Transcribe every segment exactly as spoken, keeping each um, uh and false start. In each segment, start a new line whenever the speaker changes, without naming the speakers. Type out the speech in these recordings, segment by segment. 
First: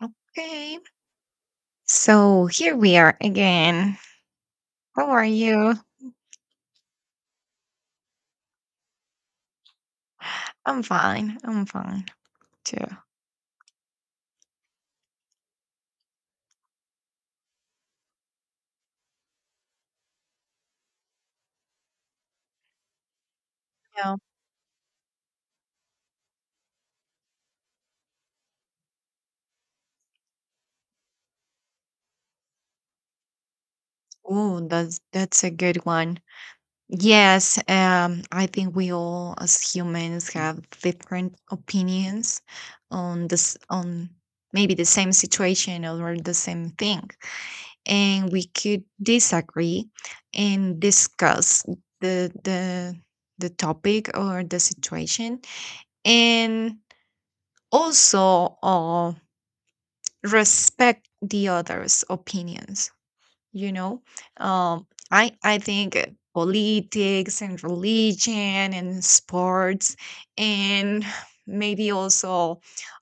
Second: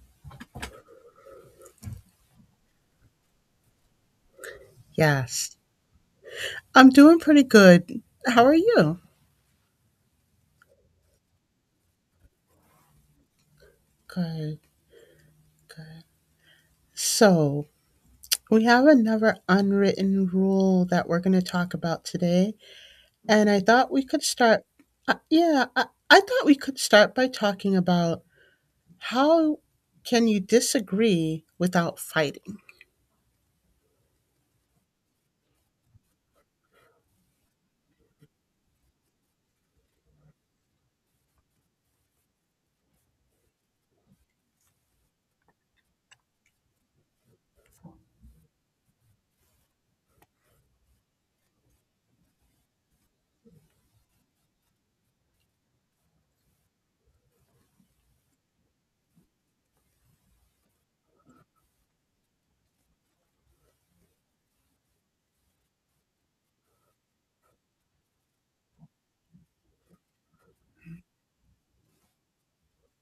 Okay, so here we are again. How are
Yes.
you?
I'm doing pretty good. How are you?
I'm fine. I'm fine too.
Good, good. So, we have another unwritten rule that we're going to talk about today. And I thought we
Yeah.
could start, uh, yeah, I, I thought we could start by talking about how can you disagree without fighting?
Oh, that's that's a good one. Yes, um, I think we all as humans have different opinions on this on maybe the same situation or the same thing, and we could disagree and discuss the the the topic or the situation, and also uh, respect the others opinions. you know um, i i think uh, politics and religion and sports, and maybe also,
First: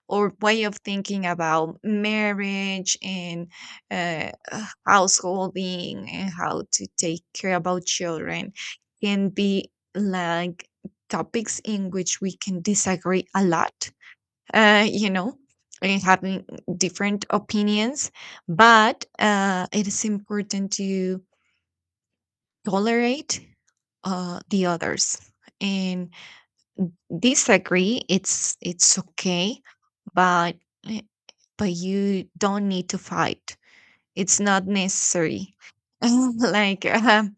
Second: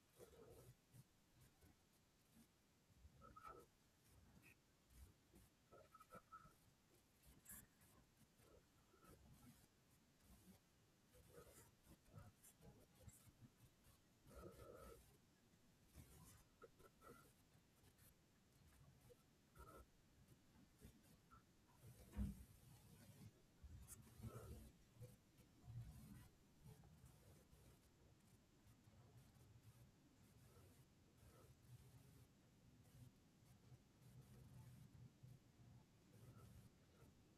or way of thinking about marriage and uh, uh, householding, and how to take care about children can be like topics in which we can disagree a lot, uh, you know, and having different opinions. But uh, it is important to tolerate uh, the others and disagree. It's it's okay, but eh, but you don't need to fight. It's not necessary. Like, um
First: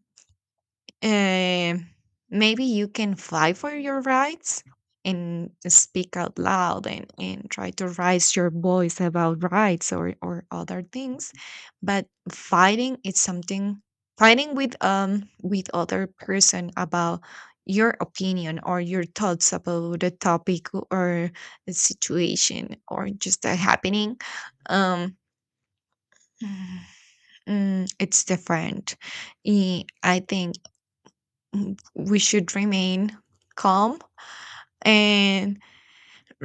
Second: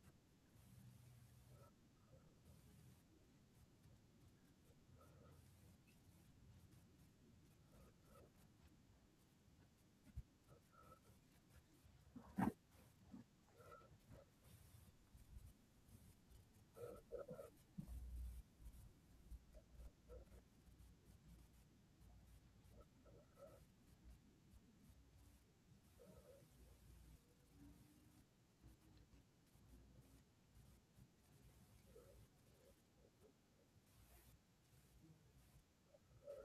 Uh, maybe you can fight for your rights and speak out loud, and, and try to raise your voice about rights, or, or other things. But fighting is something, fighting with um with other person about your opinion or your thoughts about the topic or the situation or just a happening. um mm, it's different. Eh, I think w- we should remain calm and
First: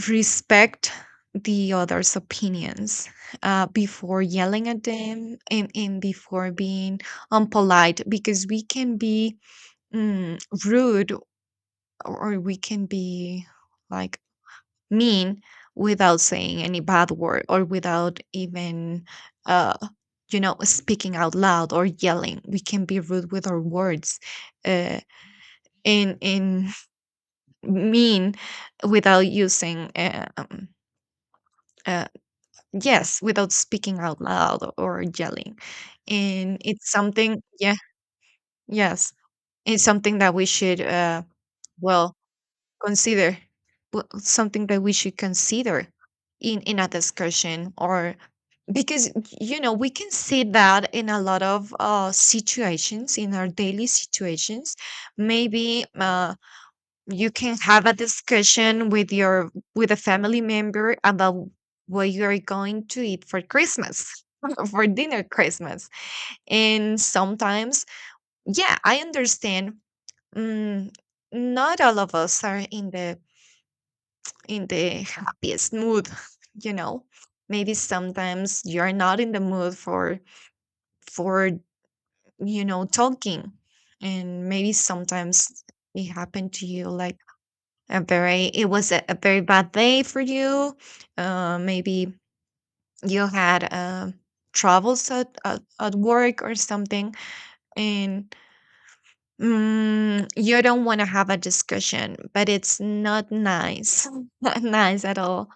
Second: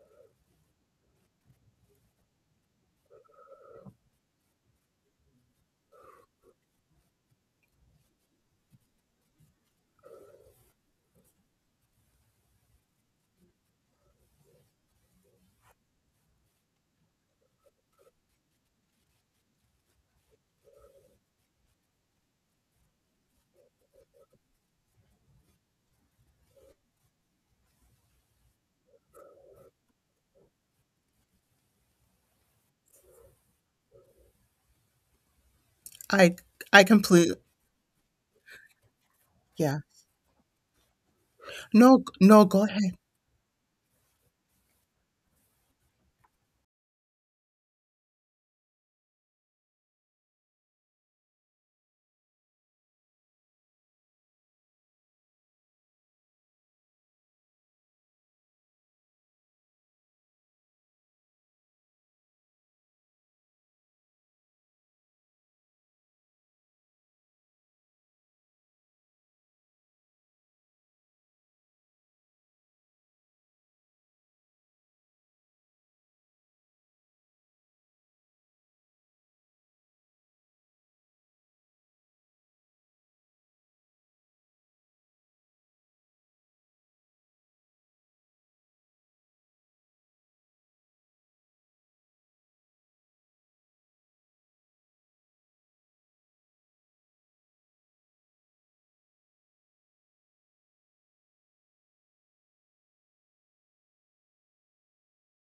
respect the other's opinions uh, before yelling at them, and, and before being unpolite, because we can be mm, rude, or we can be, like, mean without saying any bad word, or without even uh, you know speaking out loud or yelling. We can be rude with our words, uh, and and mean without using uh, um, uh, yes, without speaking out loud or yelling.
I,
And
I
it's
completely,
something. Yeah, yes,
yeah.
it's something that we should, uh,
No,
well,
no, go ahead.
consider. W- something that we should consider in in a discussion, or, because you know we can see that in a lot of uh situations, in our daily situations. Maybe uh you can have a discussion with your, with a family member about what you are going to eat for Christmas, for dinner Christmas. And sometimes, yeah, I understand, mm, not all of us are in the, in the happiest mood. You know, maybe sometimes you're not in the mood for for you know talking. And maybe sometimes it happened to you, like, A very it was a a very bad day for you. Uh, maybe you had, um, troubles at, at, at work or something, and mm, you don't want to have a discussion, but it's not nice, not nice at all,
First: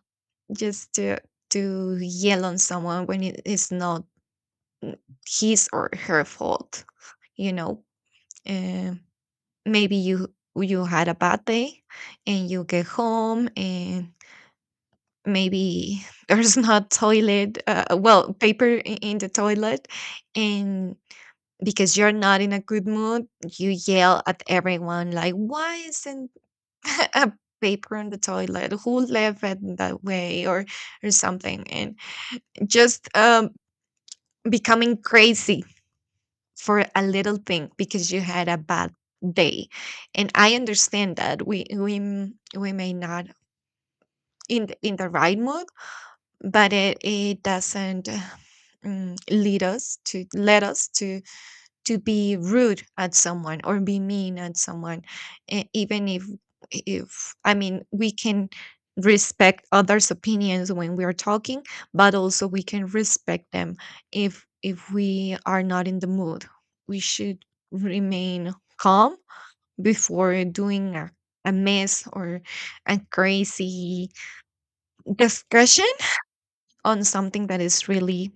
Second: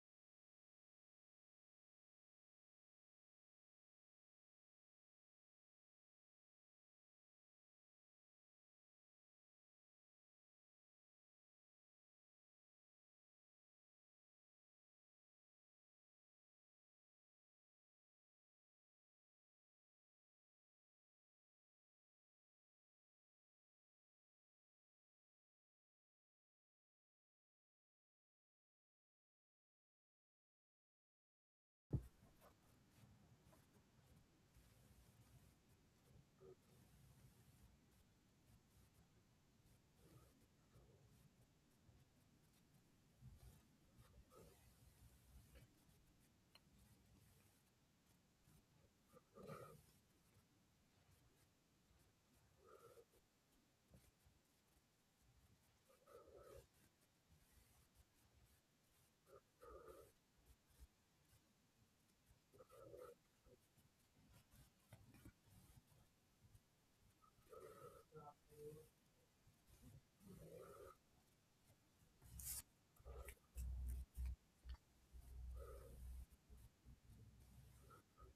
just to to yell on someone when it is not his or her fault. You know, uh, maybe you you had a bad day, and you get home, and maybe there's not toilet, uh, uh, well, paper, i- in the toilet, and because you're not in a good mood you yell at everyone, like, why isn't a paper in the toilet, who left it that way, or or something? And just, um, becoming crazy for a little thing because you had a bad day. And I understand that we we m- we may not, in the, in the right mood, but it it doesn't, mm, lead us to, let us to to be rude at someone or be mean at someone. E- even if if, I mean, we can respect others opinions when we are talking, but also we can respect them. If if we are not in the mood, we should remain calm before doing a, a mess, or a crazy discussion on something that is really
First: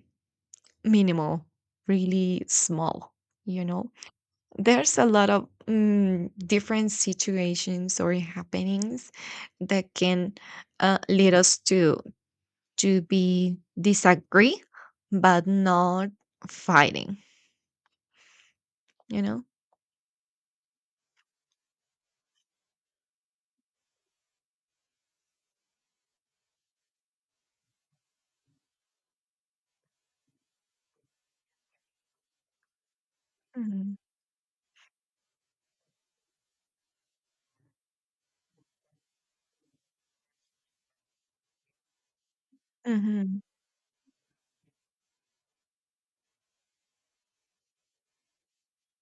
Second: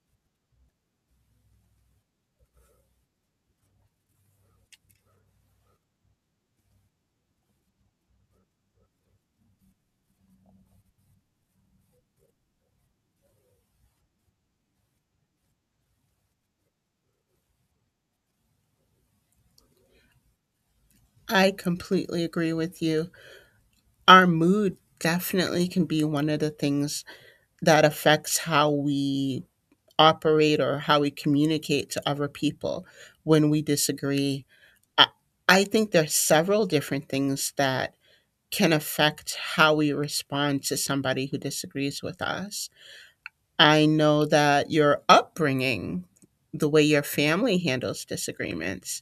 minimal, really small, you know. There's a lot of mm, different situations or happenings that can, uh, lead us to to be disagree, but not fighting, you know.
I completely agree with you. Our mood definitely can be one of the things that affects how we operate or how we communicate to other people when we
Mhm.
disagree. I, I think there's several different things that can affect how we respond to somebody who disagrees with us.
Mhm.
I know that your upbringing, the way your family handles disagreements,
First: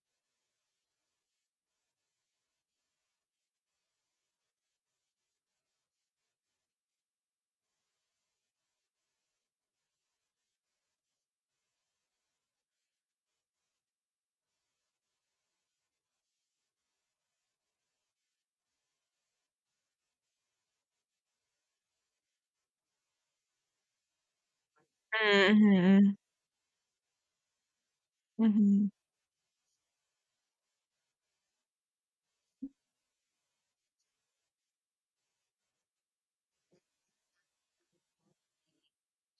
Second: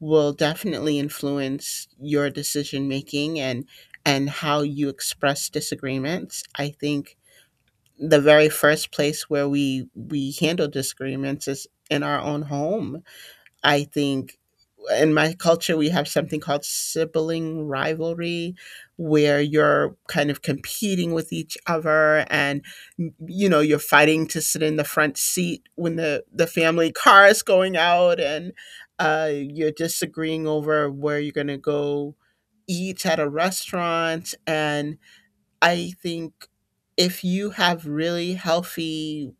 will definitely influence your decision making and and how you express disagreements. I think the very first place where we we handle disagreements is in our own home. I think in my culture we have something called sibling rivalry where you're kind of competing with each other and you know you're fighting to sit in the front seat when
Mhm.
the the family car is going out and
Mhm.
uh, you're disagreeing over where you're going to go eat at a restaurant. And I think if you have really healthy,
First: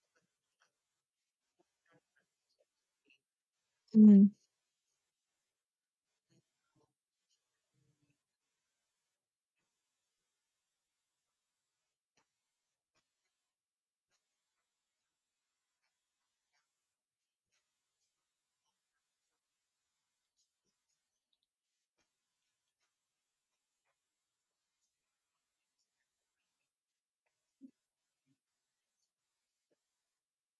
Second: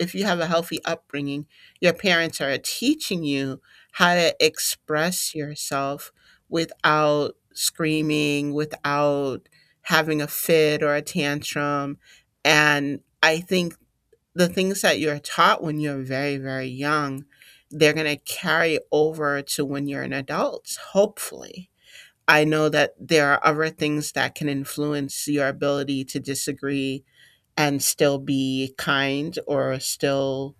if you have a healthy upbringing, your parents are teaching you how
Mhm.
to express yourself without screaming, without having a fit or a tantrum. And I think the things that you're taught when you're very, very young, they're going to carry over to when you're an adult, hopefully. I know that there are other things that can influence your ability to disagree and still be kind or still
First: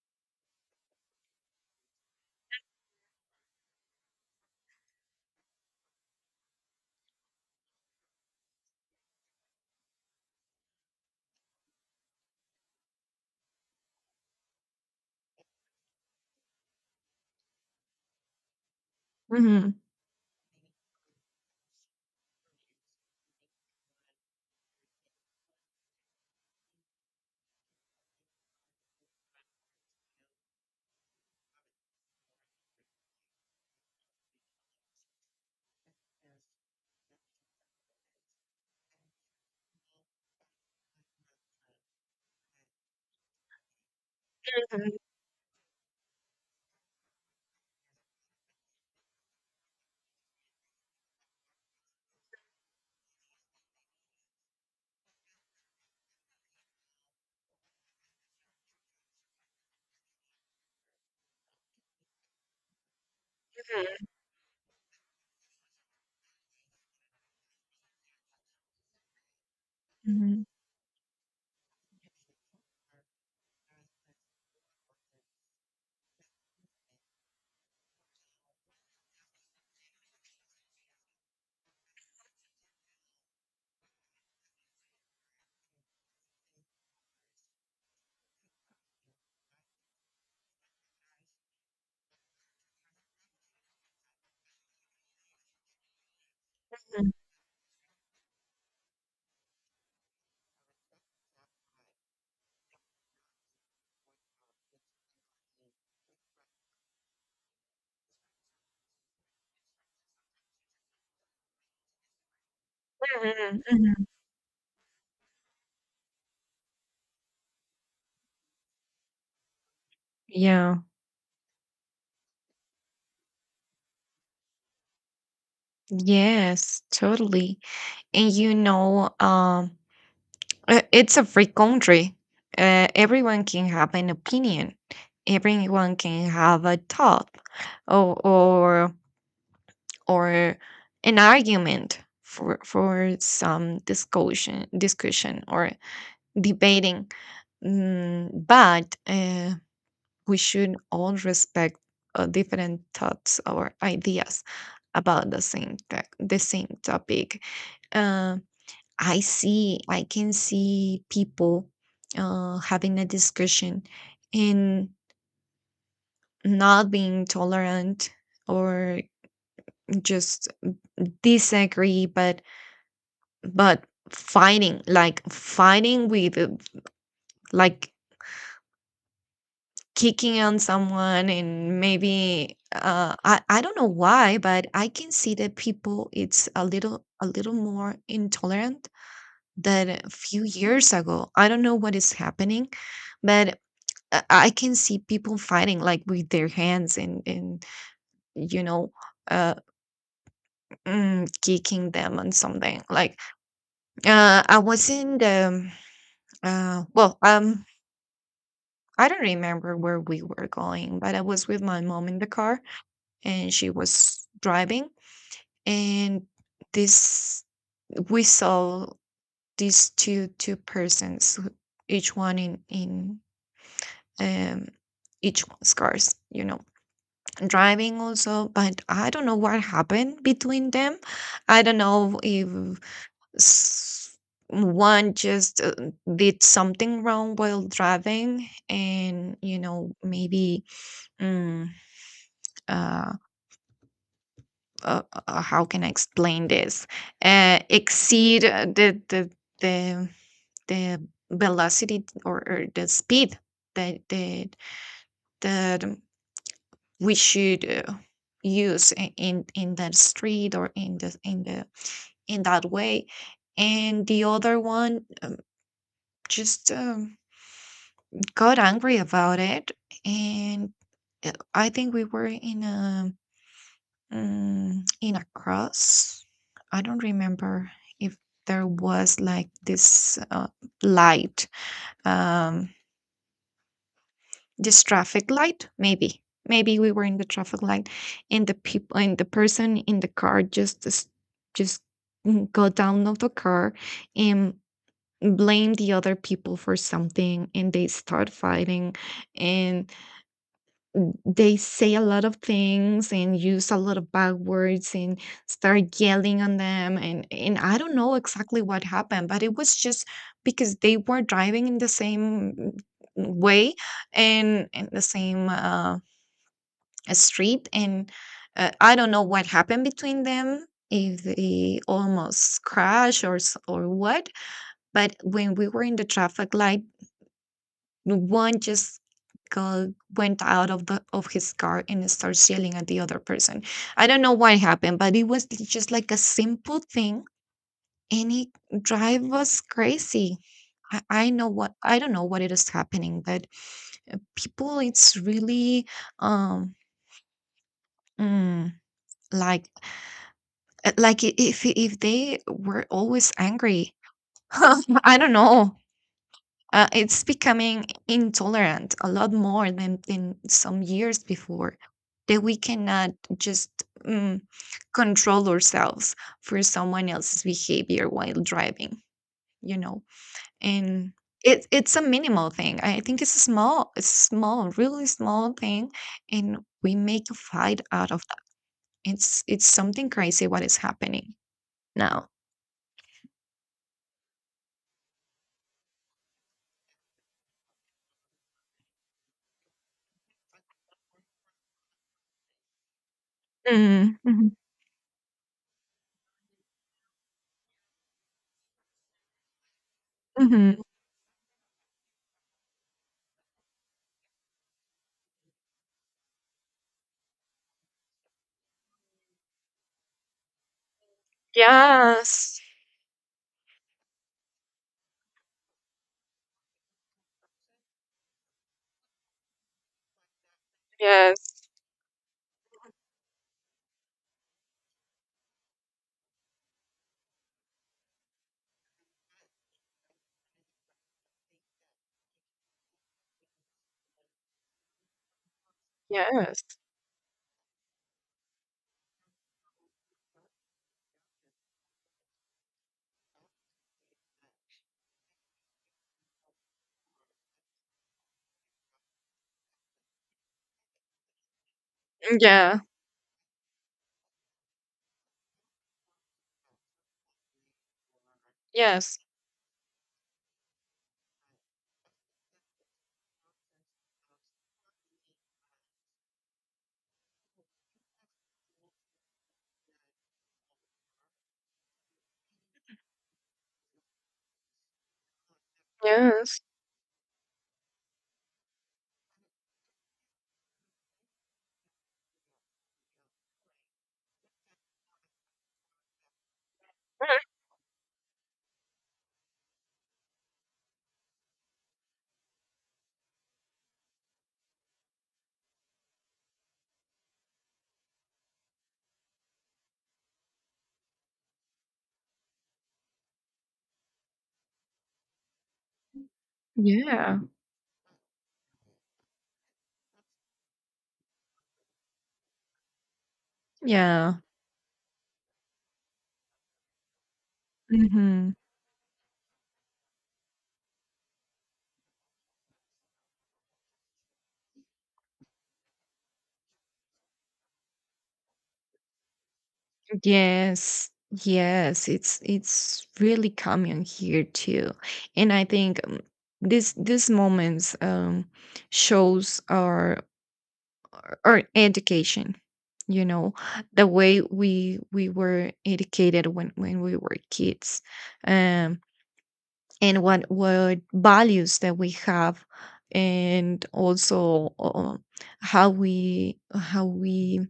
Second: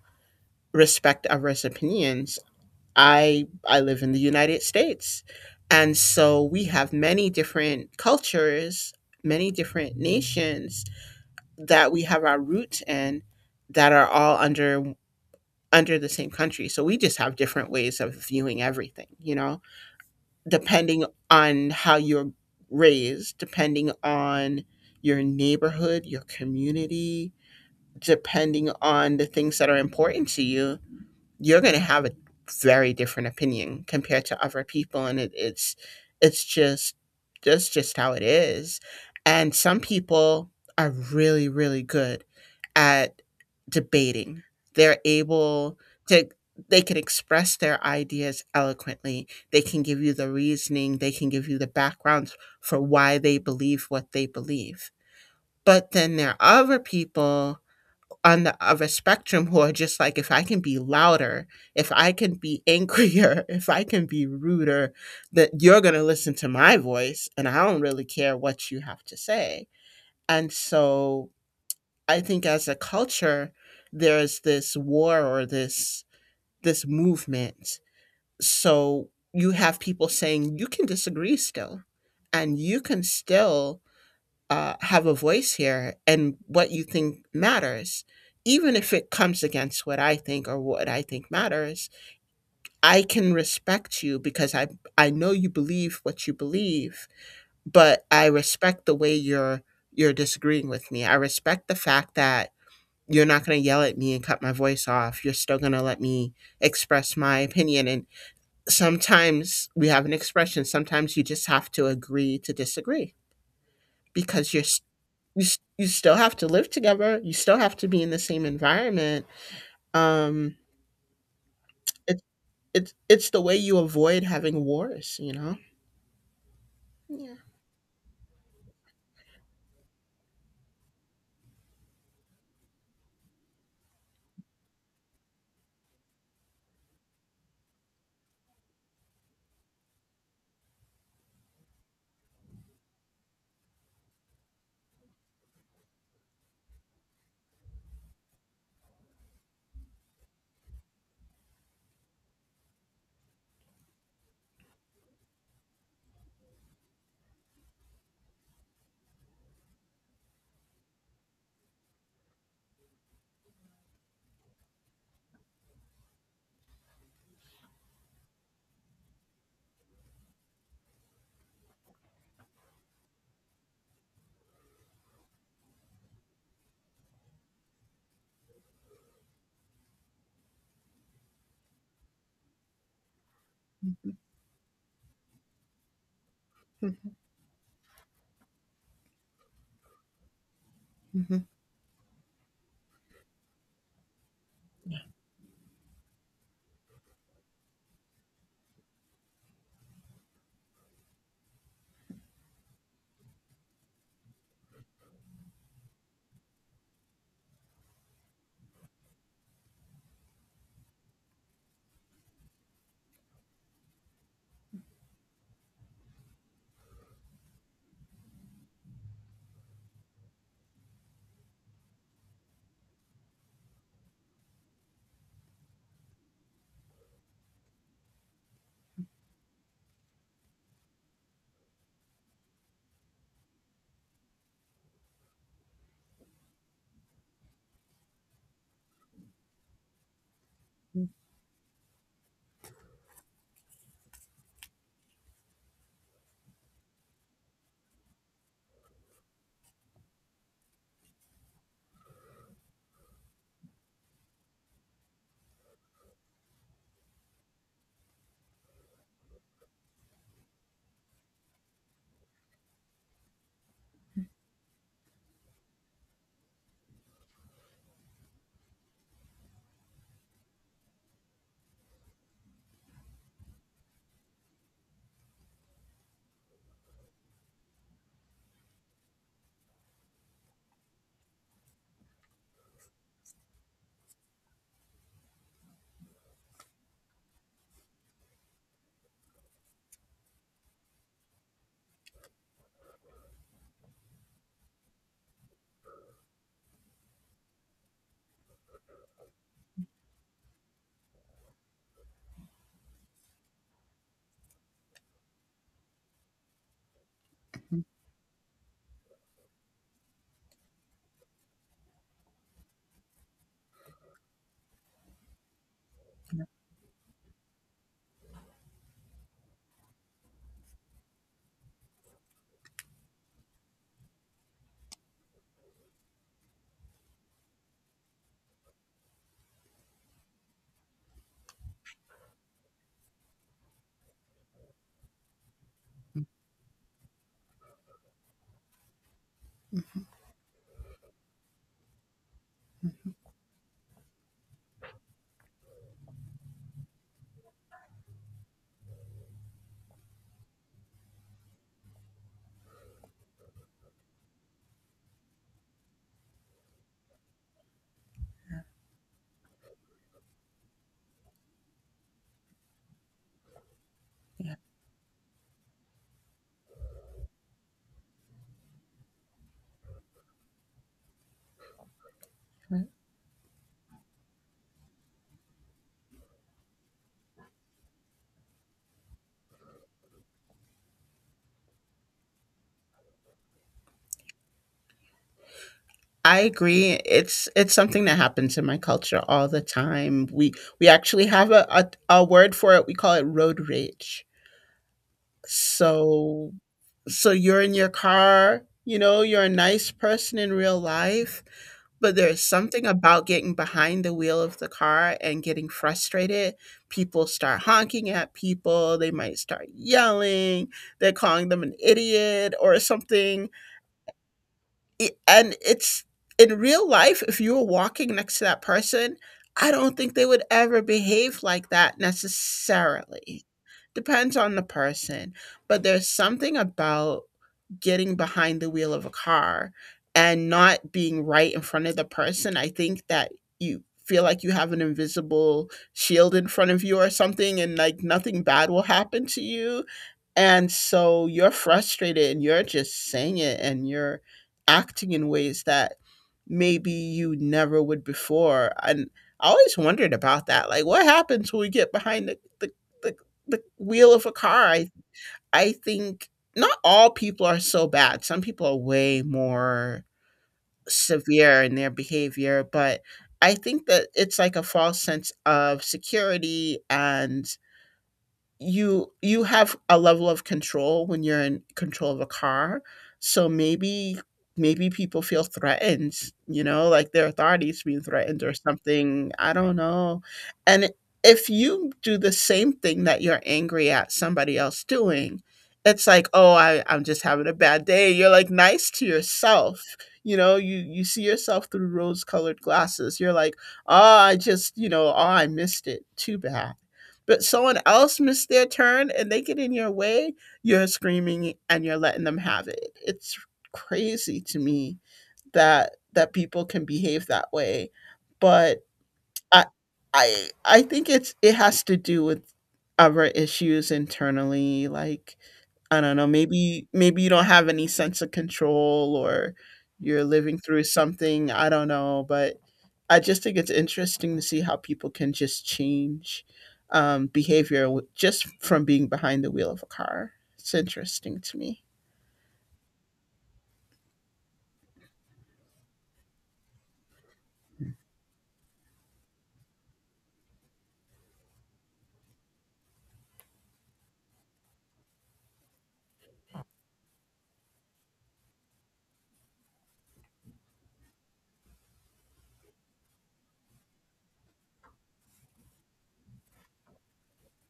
respect others' opinions. I I live in the United States. And so we have many different cultures, many different nations that we have our roots in that are all under under the same country. So we just have different ways of viewing everything, you know?
Mhm.
Depending on how you're raised, depending on your neighborhood, your community, depending on the things that are important to you, you're going to have a very different opinion compared to other people, and it, it's it's just that's just how it is. And some people are really, really good at debating.
Mhm.
They're able to, they can express their ideas eloquently, they can give you the reasoning, they can give you the backgrounds for why they believe what they believe. But then there are other people on the other spectrum who are just like, if I can be louder, if I can be angrier, if I can be ruder, that you're going to listen to my voice and I don't really care what you have to say.
Mhm.
And so I think as a culture, there's this war or this this movement. So you have people saying you can disagree still and you can still uh, have a voice here and what you think matters. Even if it comes against what I think or what I think matters, I can respect you because I I know you believe what you believe, but I respect the way you're you're disagreeing with me. I respect the fact that you're not going to yell at me and cut my voice off. You're still going to let me express my opinion. And sometimes we have an expression, sometimes you just have to agree to disagree,
Mhm. Mhm.
because you're you s- you still have to live together. You still have to be in the same environment. Um,
Yeah.
it's it's it's the way you avoid having wars. You know.
Yes,
Yeah.
totally. And, you know, um Uh, it's a free country. Uh, everyone can have an opinion. Everyone can have a talk, or or, or an argument for for some discussion, discussion, or debating. Mm, but uh, we should all respect, uh, different thoughts or ideas about the same tech the same topic. Uh, I see, I can see people, uh, having a discussion and not being tolerant, or just disagree, but but fighting, like fighting with, uh, like, kicking on someone. And maybe, uh, I I don't know why, but I can see that people, it's a little a little more intolerant than a few years ago.
Hmm.
I don't know what is happening, but I I can see people fighting, like, with their hands, and and you know, uh mm, kicking them on something. Like, uh I was in the, uh well um I don't remember where we were going, but I was with my mom in the car and she was driving, and this we saw these two two persons who- each one in, in um each one's cars, you know driving also. But I don't know what happened between them. I don't know if, s- one just, uh, did something wrong while driving, and, you know, maybe, mm, uh, uh, uh, how can I explain this, uh, exceed, uh, the the the, the velocity, or, or the speed that the, the, we should, uh, use, i- in in that street, or in the, in the in that way. And the other one, um, just, um, got angry about it. And, uh, I think we were in a, mm, in a cross. I don't remember if there was, like, this, uh, light, um this traffic light, maybe maybe we were in the traffic light, and the people and the person in the car just, s- just, mm, got down of the car and blamed the other people for something, and they start fighting, and they say a lot of things, and use a lot of bad words, and start yelling on them. And and I don't know exactly what happened, but it was just because they were driving in the same way, and in the same, uh, street. And, uh, I don't know what happened between them, if they almost crashed, or s- or what. But when we were in the traffic light, no, one just, got, went out of the of his car and starts yelling at the other person. I don't know what happened, but it was just like a simple thing, and it drive us crazy. I, I know what I don't know what it is happening. But, uh, people, it's really, um mm, like, uh, like i- if if they were always angry. I don't know. Uh, it's becoming intolerant a lot more than, than some years before, that we cannot just, mm,
Yeah.
control ourselves for someone else's behavior while driving, you know and it, it's a minimal thing.
Right.
I think it's a small, it's small really small thing, and we make a fight out of that. It's it's something crazy what is happening now.
I agree. It's it's something that happens in my culture all the time. We we actually have a, a, a word for it. We call it road
Mm-hmm.
rage.
Hmm.
So so you're in your car, you know, you're a nice person in real
Hmm.
life, but there's something about getting behind the wheel of the car and getting frustrated. People start honking at people, they might start yelling, they're calling them an idiot
Yes.
or something. It, and it's in real life, if you were walking next to that person, I don't think they would ever
Yes.
behave like that necessarily. Depends on the person. But there's something about getting behind the wheel of a car and not being right in front of the person. I think that you feel like you have an invisible shield in
Yes.
front of you or something, and like nothing bad will happen to you. And so you're frustrated and you're just saying it and you're acting in ways that maybe you never would before. And I always wondered about that. Like, what happens when we get behind the, the,
Yeah.
the, the wheel of a car? I, I think not all people are so bad. Some people are
Yes,
way more severe in their behavior, but I think that it's like a false sense of security, and you you have a level of control when you're in control of a car. So maybe maybe people feel threatened,
yes.
you know, like their authority's being threatened or something, I don't know. And if you do the same thing that you're angry at somebody else doing, it's like, oh, I, I'm just
Mhm.
having a bad day. You're like nice to yourself, you know, you you see yourself through rose colored glasses. You're like, oh, I just, you know, oh, I missed it, too bad. But someone else missed their turn and they get in your way, you're screaming and you're letting them have it. It's crazy to me that that people can behave
Yeah,
that way. But I I I think it's it has to do with other issues
yeah.
internally. Like, I don't know, maybe maybe you don't have any sense of
Mhm.
control, or you're living through something, I don't know. But I just think it's interesting to see how people can just change, um, behavior w- just from being behind the wheel of a car. It's
Yes.
interesting to me.
Yes, it's it's really common here too. And I think, um, this this moments, um shows our our education. you know, the way we we were educated when when we were kids. Um and what what values that we have. And also, uh, how we how we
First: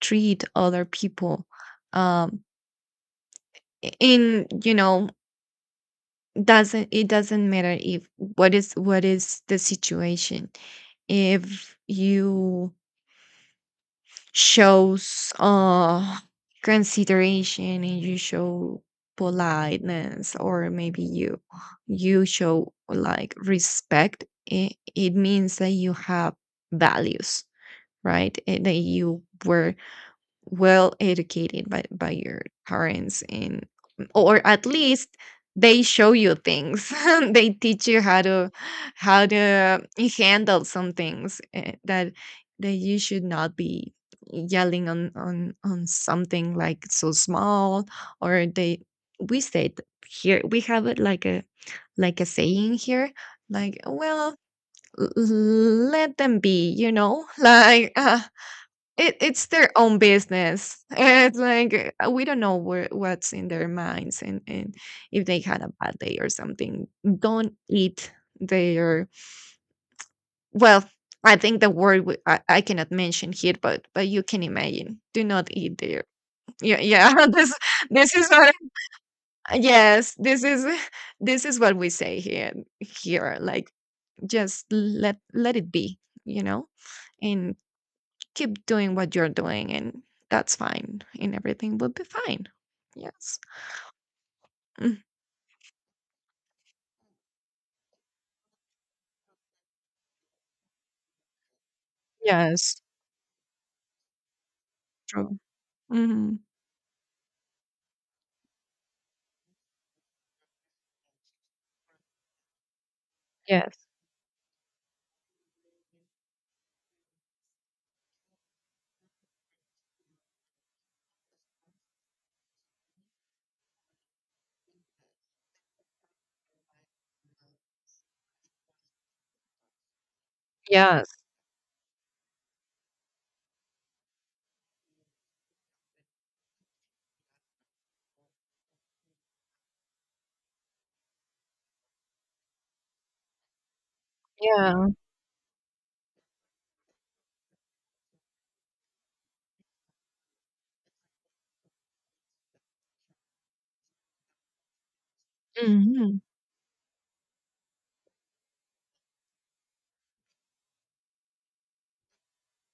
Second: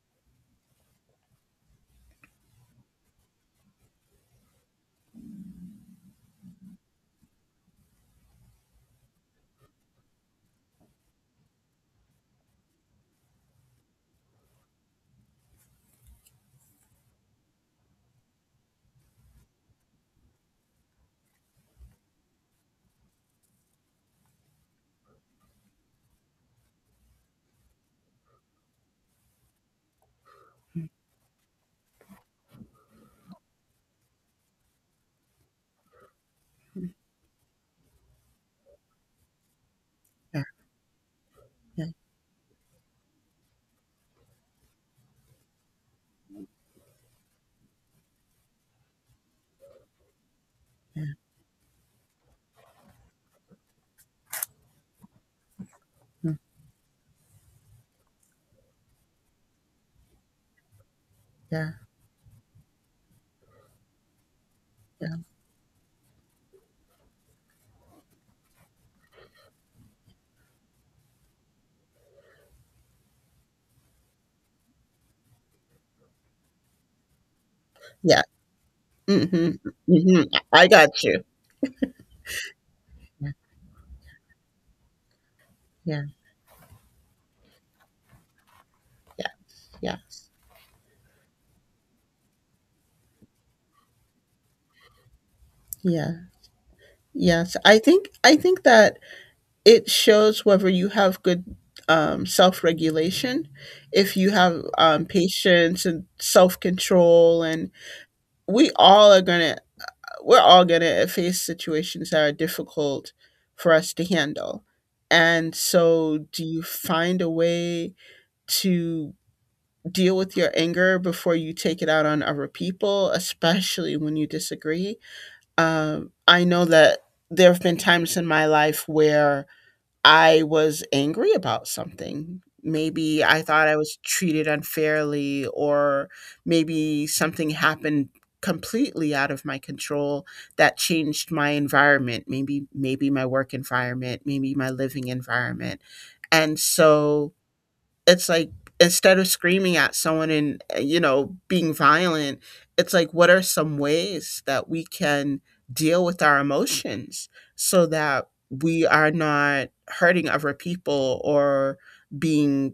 treat other people, um in you know doesn't it doesn't matter if what is what is the situation. If you shows, uh consideration, and you show politeness, or maybe you you show, like, respect, it, it means that you have values, right? Eh, that you were well educated by, by your parents, and, or at least, they show you
Mhm.
things, they teach you how to how to
Yeah,
handle some things, eh,
yeah,
that that you should not be yelling on on on something like so small. Or, they we said, here we have it
yeah,
like a like a saying here, like, well, l- let
mm,
them be, you know like It it's their own business. It's
yeah,
like, uh, we don't know where, what's in their minds, and, and
yeah.
if they had a bad day or something. Don't eat their, well, I think the word, w- I, I cannot mention here, but but you can imagine. Do not eat their, yeah, yeah. This this
Yeah.
is what,
Hmm.
yes,
Hmm.
this is
I got you.
this is what we say here,
Yeah,
here. Like, just let let it be,
yeah.
you know? And keep doing what you're
Yeah.
doing, and
Yes.
that's fine and everything will be fine. Yes. Mm.
Yeah. Yes. I think I think that it shows whether you have good, um,
Yes.
self-regulation, if you have, um,
True.
patience and
Mhm.
self-control. And we all are gonna we're all gonna face situations that are difficult for
Yes.
us to handle. And so, do you find a way to deal with your anger before you take it out on other people, especially when you disagree? Um, I know that there have been times in my life where I was
Yes.
angry about something. Maybe I thought I was treated unfairly, or maybe something happened completely out of my control that changed my environment. Maybe, maybe my work environment, maybe my
Yeah.
living environment. And so it's like, instead of screaming at someone and, uh, you know, being violent, it's like what are some ways that we can deal
Hmm.
with our emotions so that we are not hurting other people or being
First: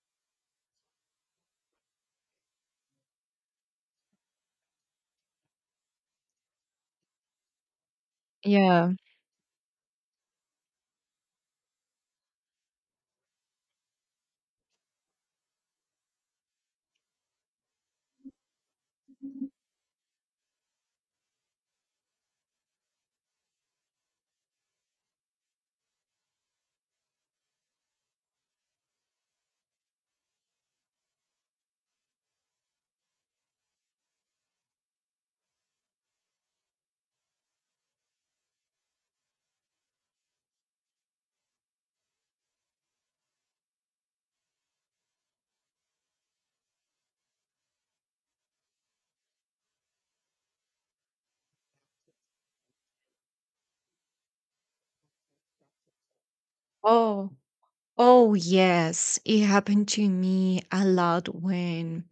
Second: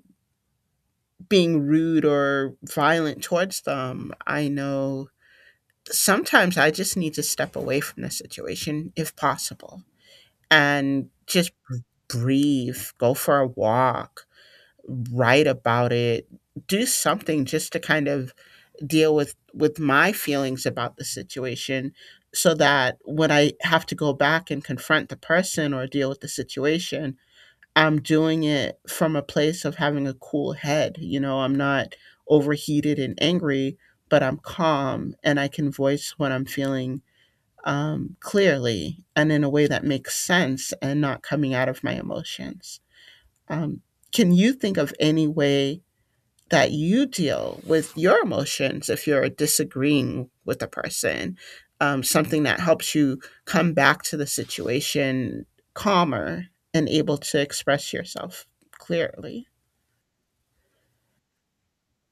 being rude or violent towards them. I know sometimes I just need to step away from the situation
Yeah.
if possible, and just breathe, go for a walk, write about it, do something just to kind of deal with with my feelings about the situation, so that when I have to go back and confront the person or deal with the situation, I'm doing it from a place of having a cool head. You know, I'm not overheated and angry, but I'm calm and I can voice what I'm feeling, um, clearly and in a way that makes sense and not coming out of my emotions. Um, can you think of any way that you deal with your emotions if you're disagreeing with a person, um, something that helps you come back to the situation calmer and able
Oh.
to express
Oh,
yourself
yes, it
clearly.
happened to me a lot when,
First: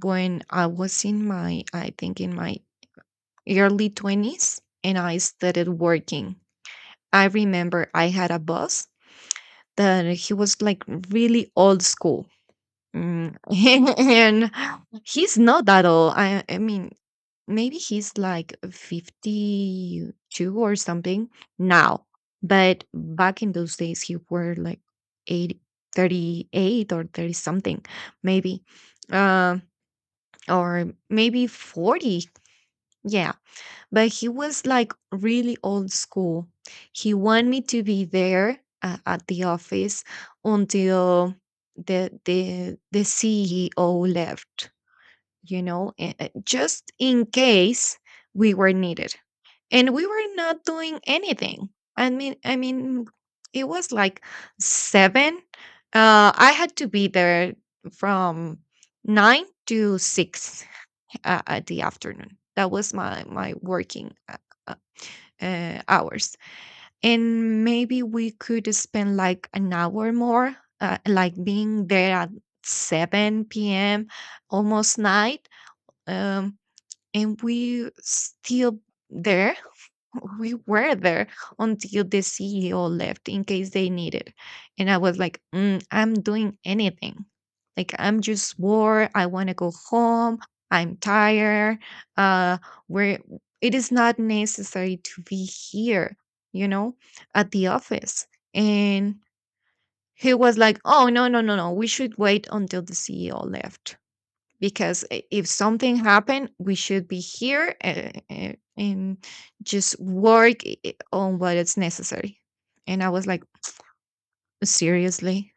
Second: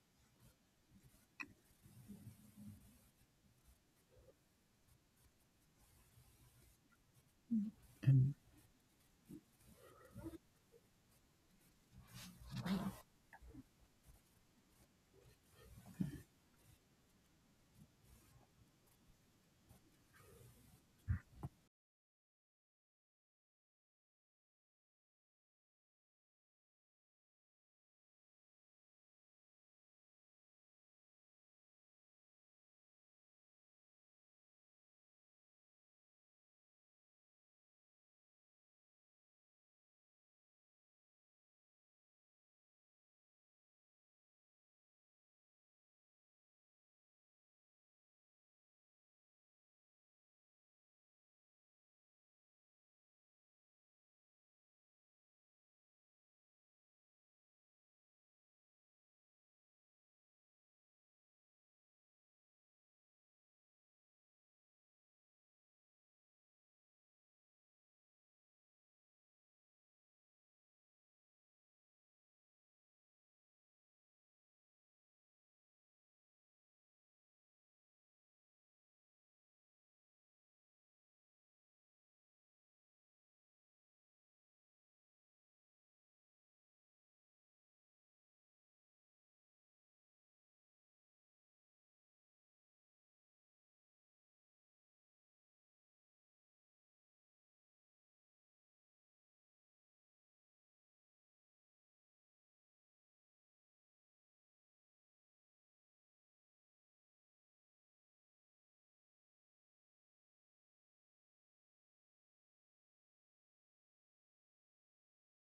when I was in my, i think in my early twenties, and I started working. I remember I had
Mm.
a boss that he was like really old school. Mm, and he's not that old. I I mean, maybe he's like fifty-two or something now, but back in those days he were like eighty thirty-eight or thirty something, maybe. Um or maybe forty. Yeah, but he was like really old school. He wanted me to be there uh, at the office until the the the C E O left, you know, a- a- just in case we were needed. And we were not doing anything. I mean, I mean, it was like seven. Uh, I had to be there from nine to six uh, at the afternoon. That was my my working uh, uh, hours. And maybe we could spend like an hour more, uh, like being there at seven p m, almost night. Um, and we still there we were there until the C E O left in case they needed. And I was like, "Mm, I'm doing anything. Like, I'm just bored. I want to go home. I'm tired. Uh, where It is not necessary to be here, you know, at the office." And he was like, "Oh, no, no, no, no. We should wait until the C E O left because i- if something happened we should be here, uh, uh, and just work i- i- on what is necessary." And I was like, "Seriously?"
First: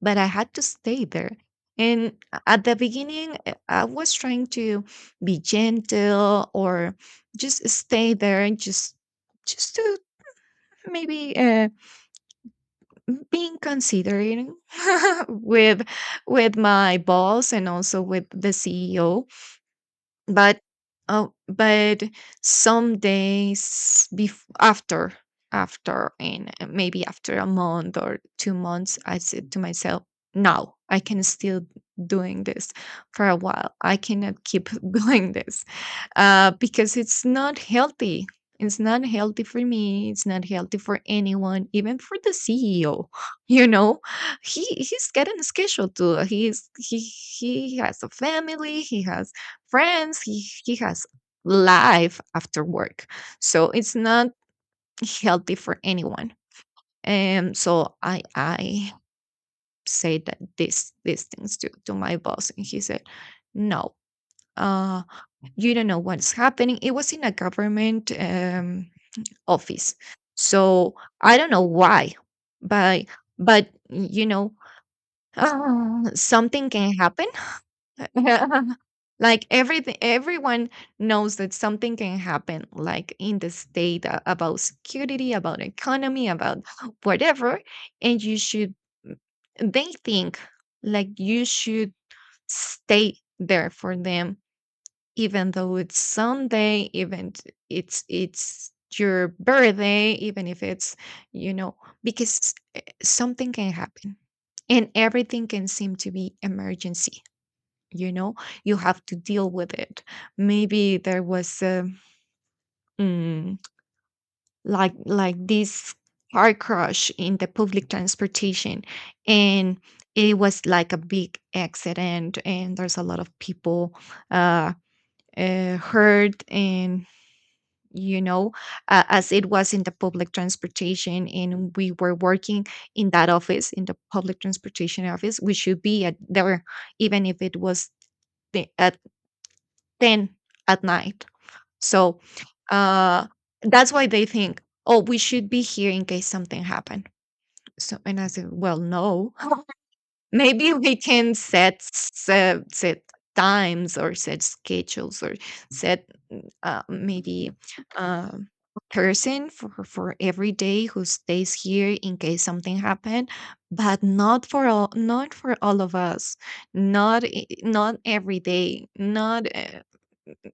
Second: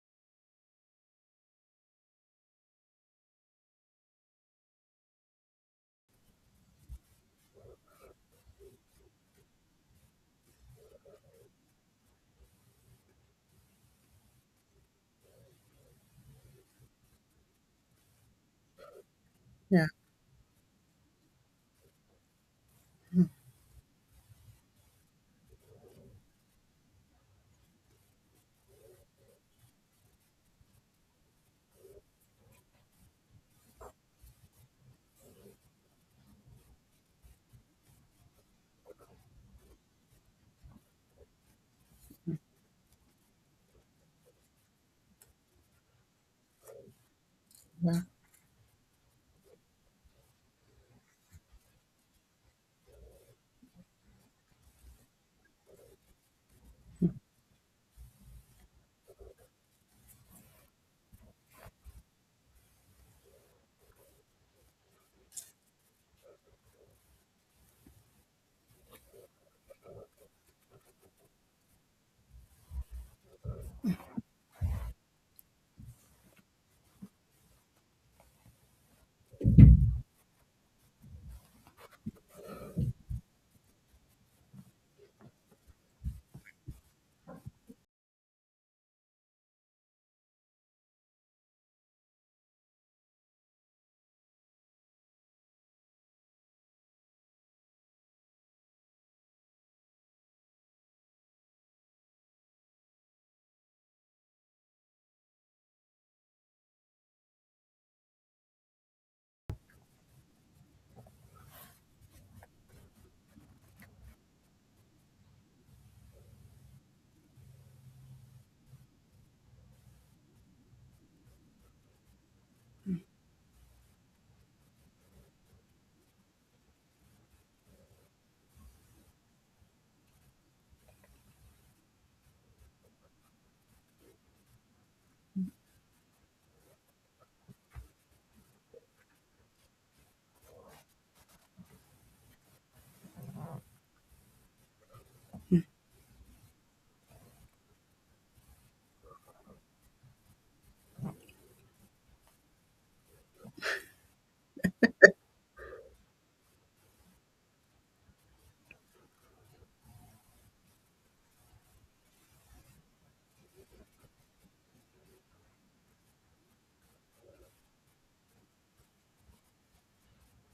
But I had to stay there, and a- at the beginning uh, I was trying to be gentle, or just stay there and just just to maybe uh, being considerate with with my boss and also with the CEO.
Yeah.
But oh, but some
Mm,
days bef- after, after and maybe after a month or two months I said to myself, "No, I can still doing this for a while. I cannot keep doing this, uh, because it's not healthy. It's not healthy for me, it's not healthy for anyone, even for the CEO." You know, he, he's getting a schedule too. He's, he he
yeah,
has a family, he has friends. He, he has life after work, so it's not healthy for anyone. And so I I say that this these things to to my boss, and he said, "No, uh, you don't know what's happening." It was in a government um, office, so I don't know why, but but you know. Uh, something can happen like everything everyone knows that something can happen, like in the state, a- about security, about economy, about whatever. And you should, they think, like you should stay there for them, even though it's Sunday, even t- it's it's your birthday, even if it's, you know, because eh, something can happen, and everything can seem to be emergency. You know, you have to deal with it. Maybe there was a, mm, like like this car crash in the public transportation, and it was like a big accident and there's a lot of people uh, uh hurt. And you know, uh, as it was in the public transportation and we were working in that office, in the public transportation office, we should be at there even if it was the, at ten at night. So uh, that's why they think, "Oh, we should be here in case something happened." So, and I said, "Well, no, maybe we can set set, set times or set schedules, or set uh, maybe um person for for every day who stays here in case something happened, but not for all, not for all of us, not i- not every day, not, uh,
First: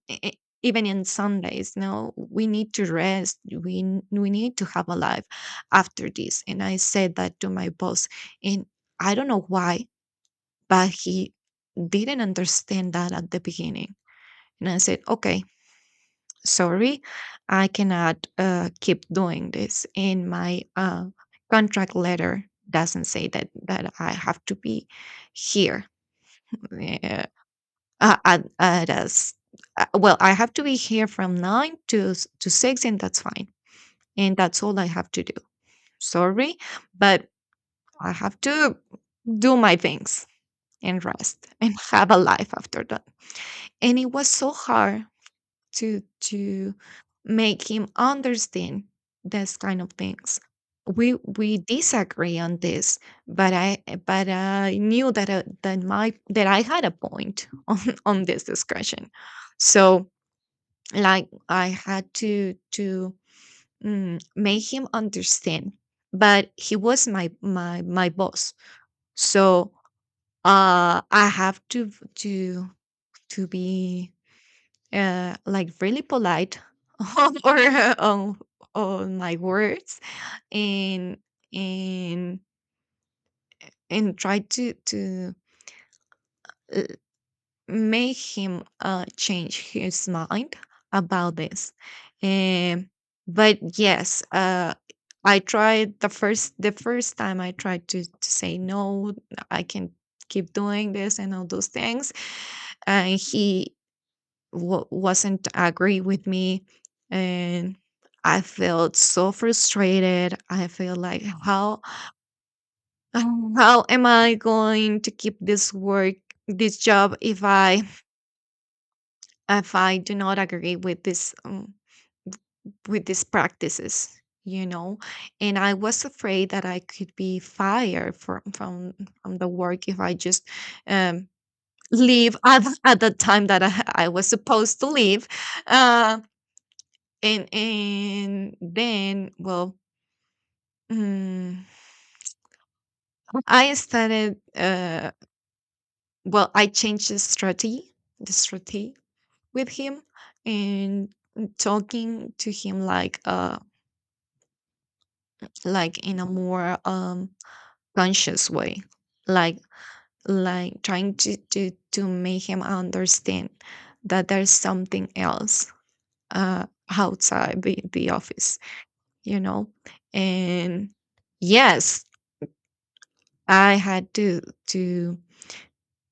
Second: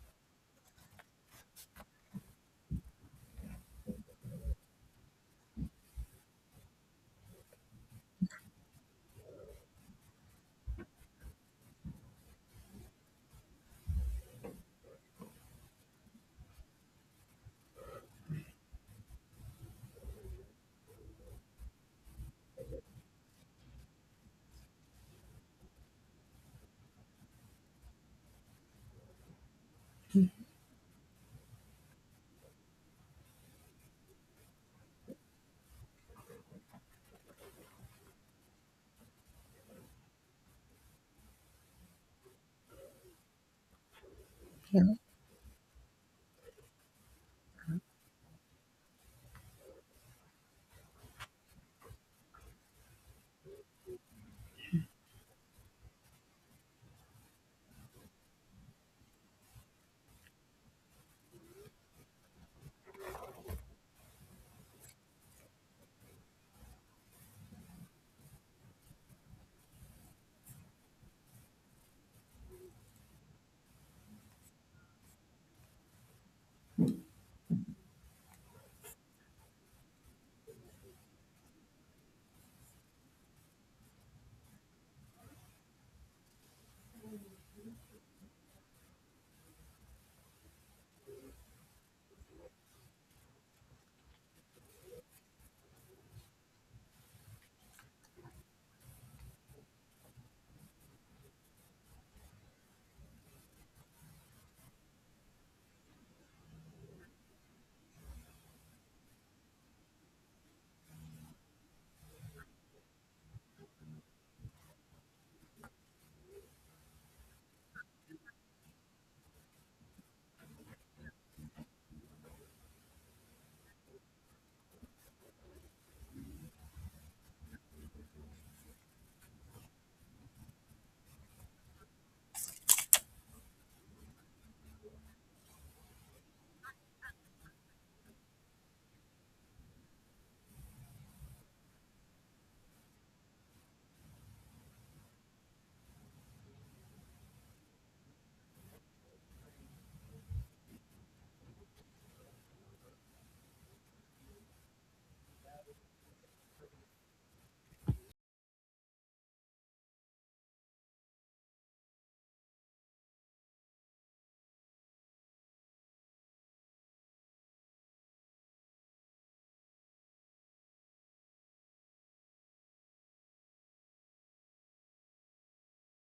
e- e- even in Sundays. No, we need to rest. We n- we need to have a life after this." And I said that to my boss, and I don't know why, but he didn't understand that at the beginning. And I said, "Okay, sorry, I cannot uh, keep doing this. And my uh, contract letter doesn't say that that I have to be here, eh, Uh, uh, uh, it is. Uh, well, I have to be here from nine to s- to six, and that's fine. And that's all I have to do. Sorry, but I have to do my things and rest and have a life after that." And it was so
yeah.
hard to to make him understand this kind of things. We we disagree on this, but I but I knew that uh, that my that I had a point on this discussion. So like I had to to mm, make him understand. But he was my my my boss, so uh, I have to to to be uh, like really polite on or uh, on, on my words, and and and try to to make him uh, change his mind about this. Um, but yes, uh, I tried, the first the first time I tried to, to say, "No, I can keep doing this" and all those things, and he w- wasn't agree with me, and I felt so frustrated. I feel like how how am I going to keep this work this job if I, if I do not agree with this um, with these practices, you know. And I was afraid that I could be fired from from from the work if I just um, leave at at the time that I, I was supposed to leave. Uh, and and then well, mm, I started. Uh, well, I changed the strategy, the strategy with him, and talking to him like uh like in a more um conscious way, like like trying to to to make him understand that there's something else uh outside the, the office, you know. And yes, I had to to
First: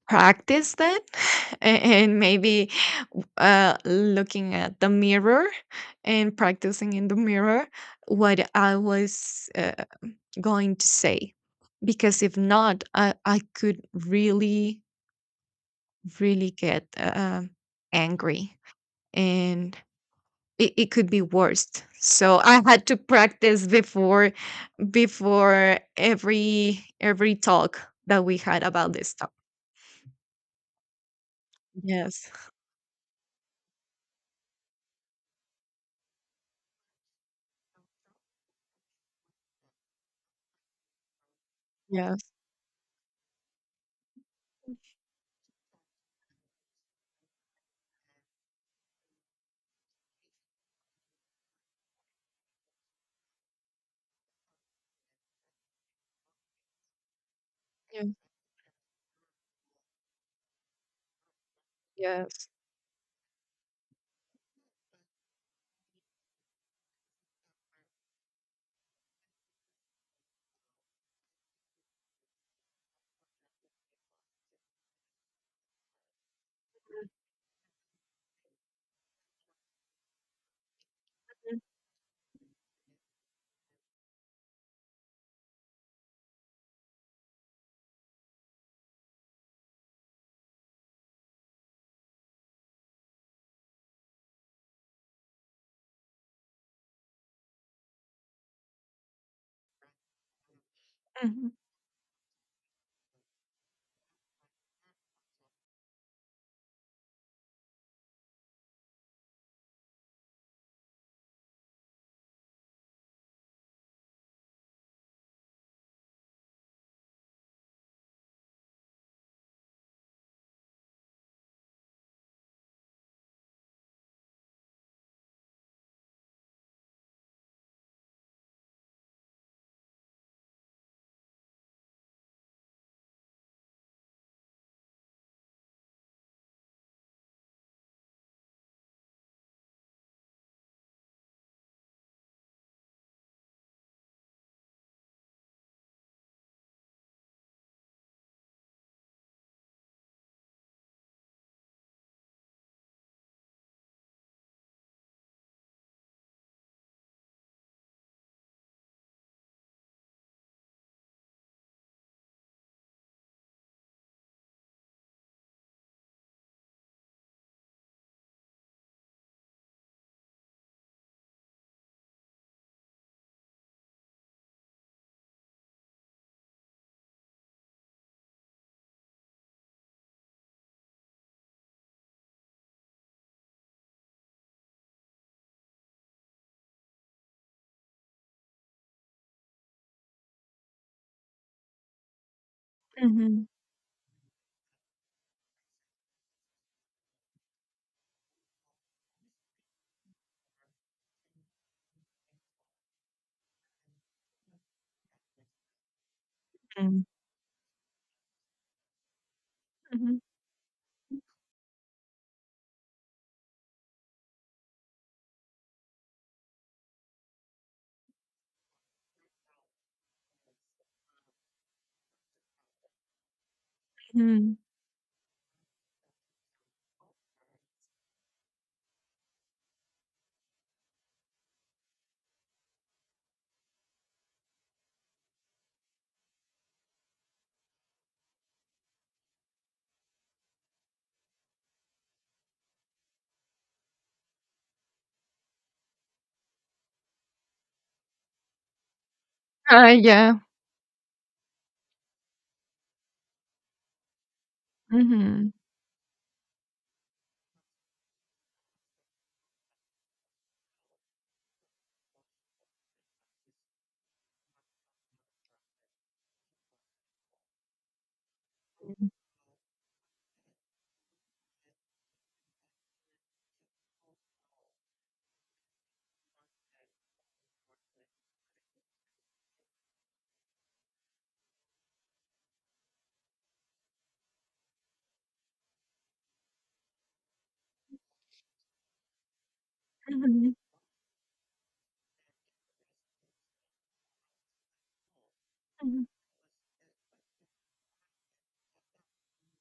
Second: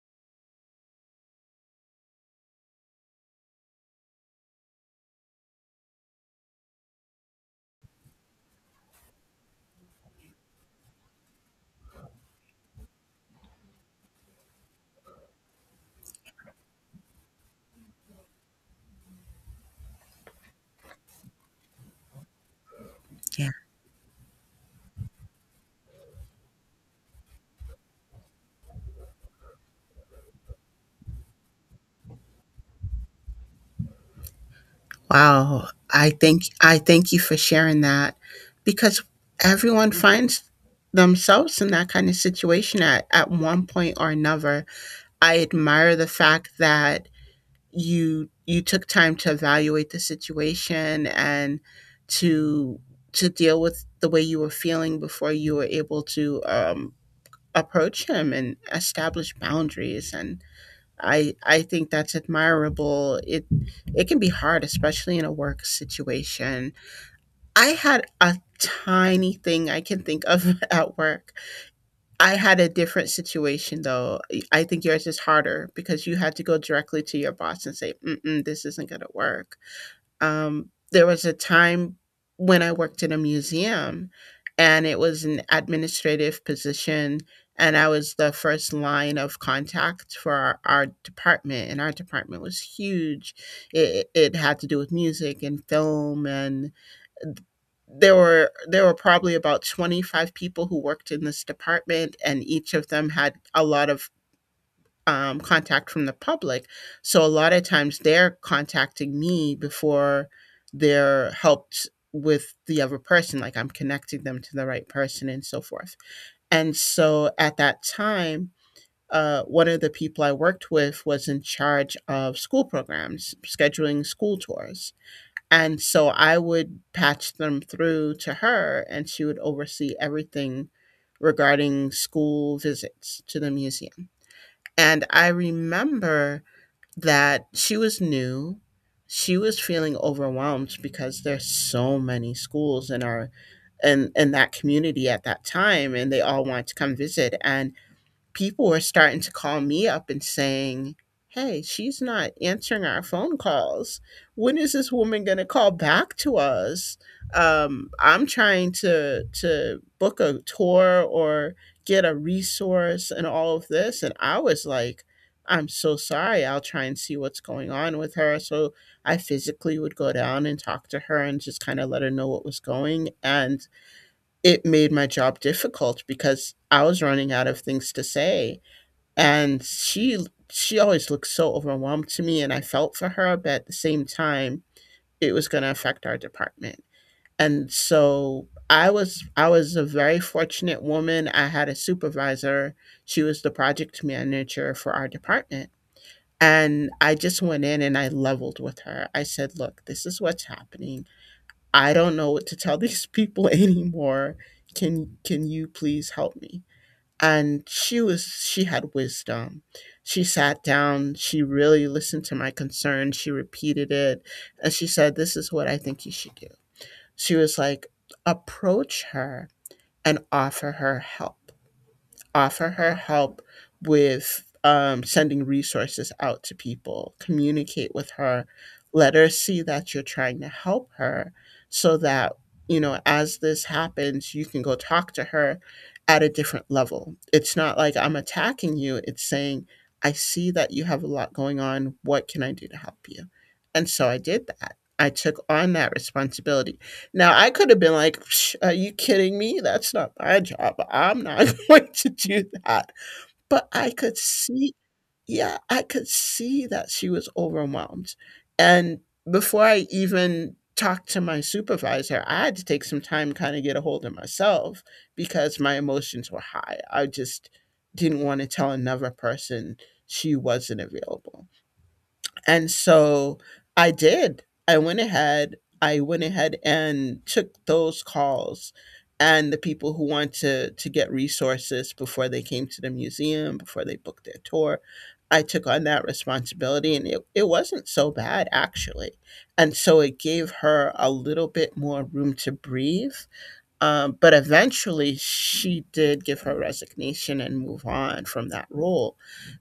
practice that, and maybe uh looking at the mirror and practicing in the mirror what I was uh, going to say, because if not i, I could really really get uh, angry, and it, it could be worse. So I had to
Yeah.
practice before, before every every talk that we had about this topic. Yes.
Wow. I think I thank you for sharing that, because everyone finds themselves in that kind of
Yes.
situation at, at one point or another. I admire the fact that you you took time to evaluate the situation and to to deal with the way you were feeling before you were able to, um,
Yes.
approach him and establish boundaries. And I I think that's
Yes.
admirable. It it can be hard, especially in a work situation. I had a tiny thing I can think of at work. I had a different situation though. I think yours is harder because you had to go directly to your boss and say, Mm-mm, "This isn't going to work." Um, there was a time when I worked in a museum, and it was an administrative position, and I was the first line of contact for our, our department, and our department was huge. It, it had to do with music and film, and there were there were probably about twenty-five people who worked in this
Mm-hmm.
department, and each of them had a lot of um, contact from the public. So a lot of times they're contacting me before they're helped with the other person, like I'm connecting them to the right person and so forth. And so at that time, uh, one of the people I worked with was in charge of school programs, scheduling school tours. And so I would patch them through to her, and she would oversee everything regarding school visits to the museum. And I remember that she was new. She was feeling overwhelmed because there's so many schools in our in, in that community at that time, and they all want to come visit. And people were starting to call me up and saying, "Hey, she's not answering our phone calls. When is this woman going to call back to us? Um, I'm trying to, to book a tour or get a resource and all of this." And I was like, "I'm so sorry. I'll try and see what's going on with her." So I physically would go down and talk to her and just kind of let her know what was going. And it made my job difficult because I was running out of things to say. And she she always looked so overwhelmed to me, and I felt for her, but at the same time it was going to affect our department. And so i was i was a very fortunate woman. I had a supervisor, she was
Mm-hmm.
the project manager for our department, and I just went in and I leveled with her. I said, "Look, this is what's happening. I don't know what to tell these people anymore. Can can you please help me?" And she was she had wisdom.
Mm-hmm.
She sat down, she really listened to my concern, she repeated it, and she said, "This is what I think you should do." She was like, approach her and offer her help. Offer her help with
Mm-hmm.
um, sending resources out to people, communicate with her, let her see that you're trying to help her, so that, you know, as this happens, you can go talk to her at a different level. It's not like, "I'm attacking you," it's saying, "I see that you have a lot going on. What can I do to help you?" And so I did that. I took on that responsibility. Now I could have been like, "Psh, are you kidding me?
Uh,
That's not my
yeah.
job. I'm not going to do that." But I could see,
Mm-hmm.
yeah, I could see that she was overwhelmed. And before I even talked to my supervisor, I had to take some time, kind of get a hold of myself, because my emotions were high. I just didn't want to tell
Mm-hmm.
another person she wasn't available. And so I did. I went ahead. I went ahead and took those calls, and the people who want to to get resources before they came to the museum, before they booked their tour. I took on that responsibility, and it, it wasn't so bad actually. And so it gave her a little bit more room to breathe. um, but eventually, she
Mm-hmm.
did give her resignation and move on from that role,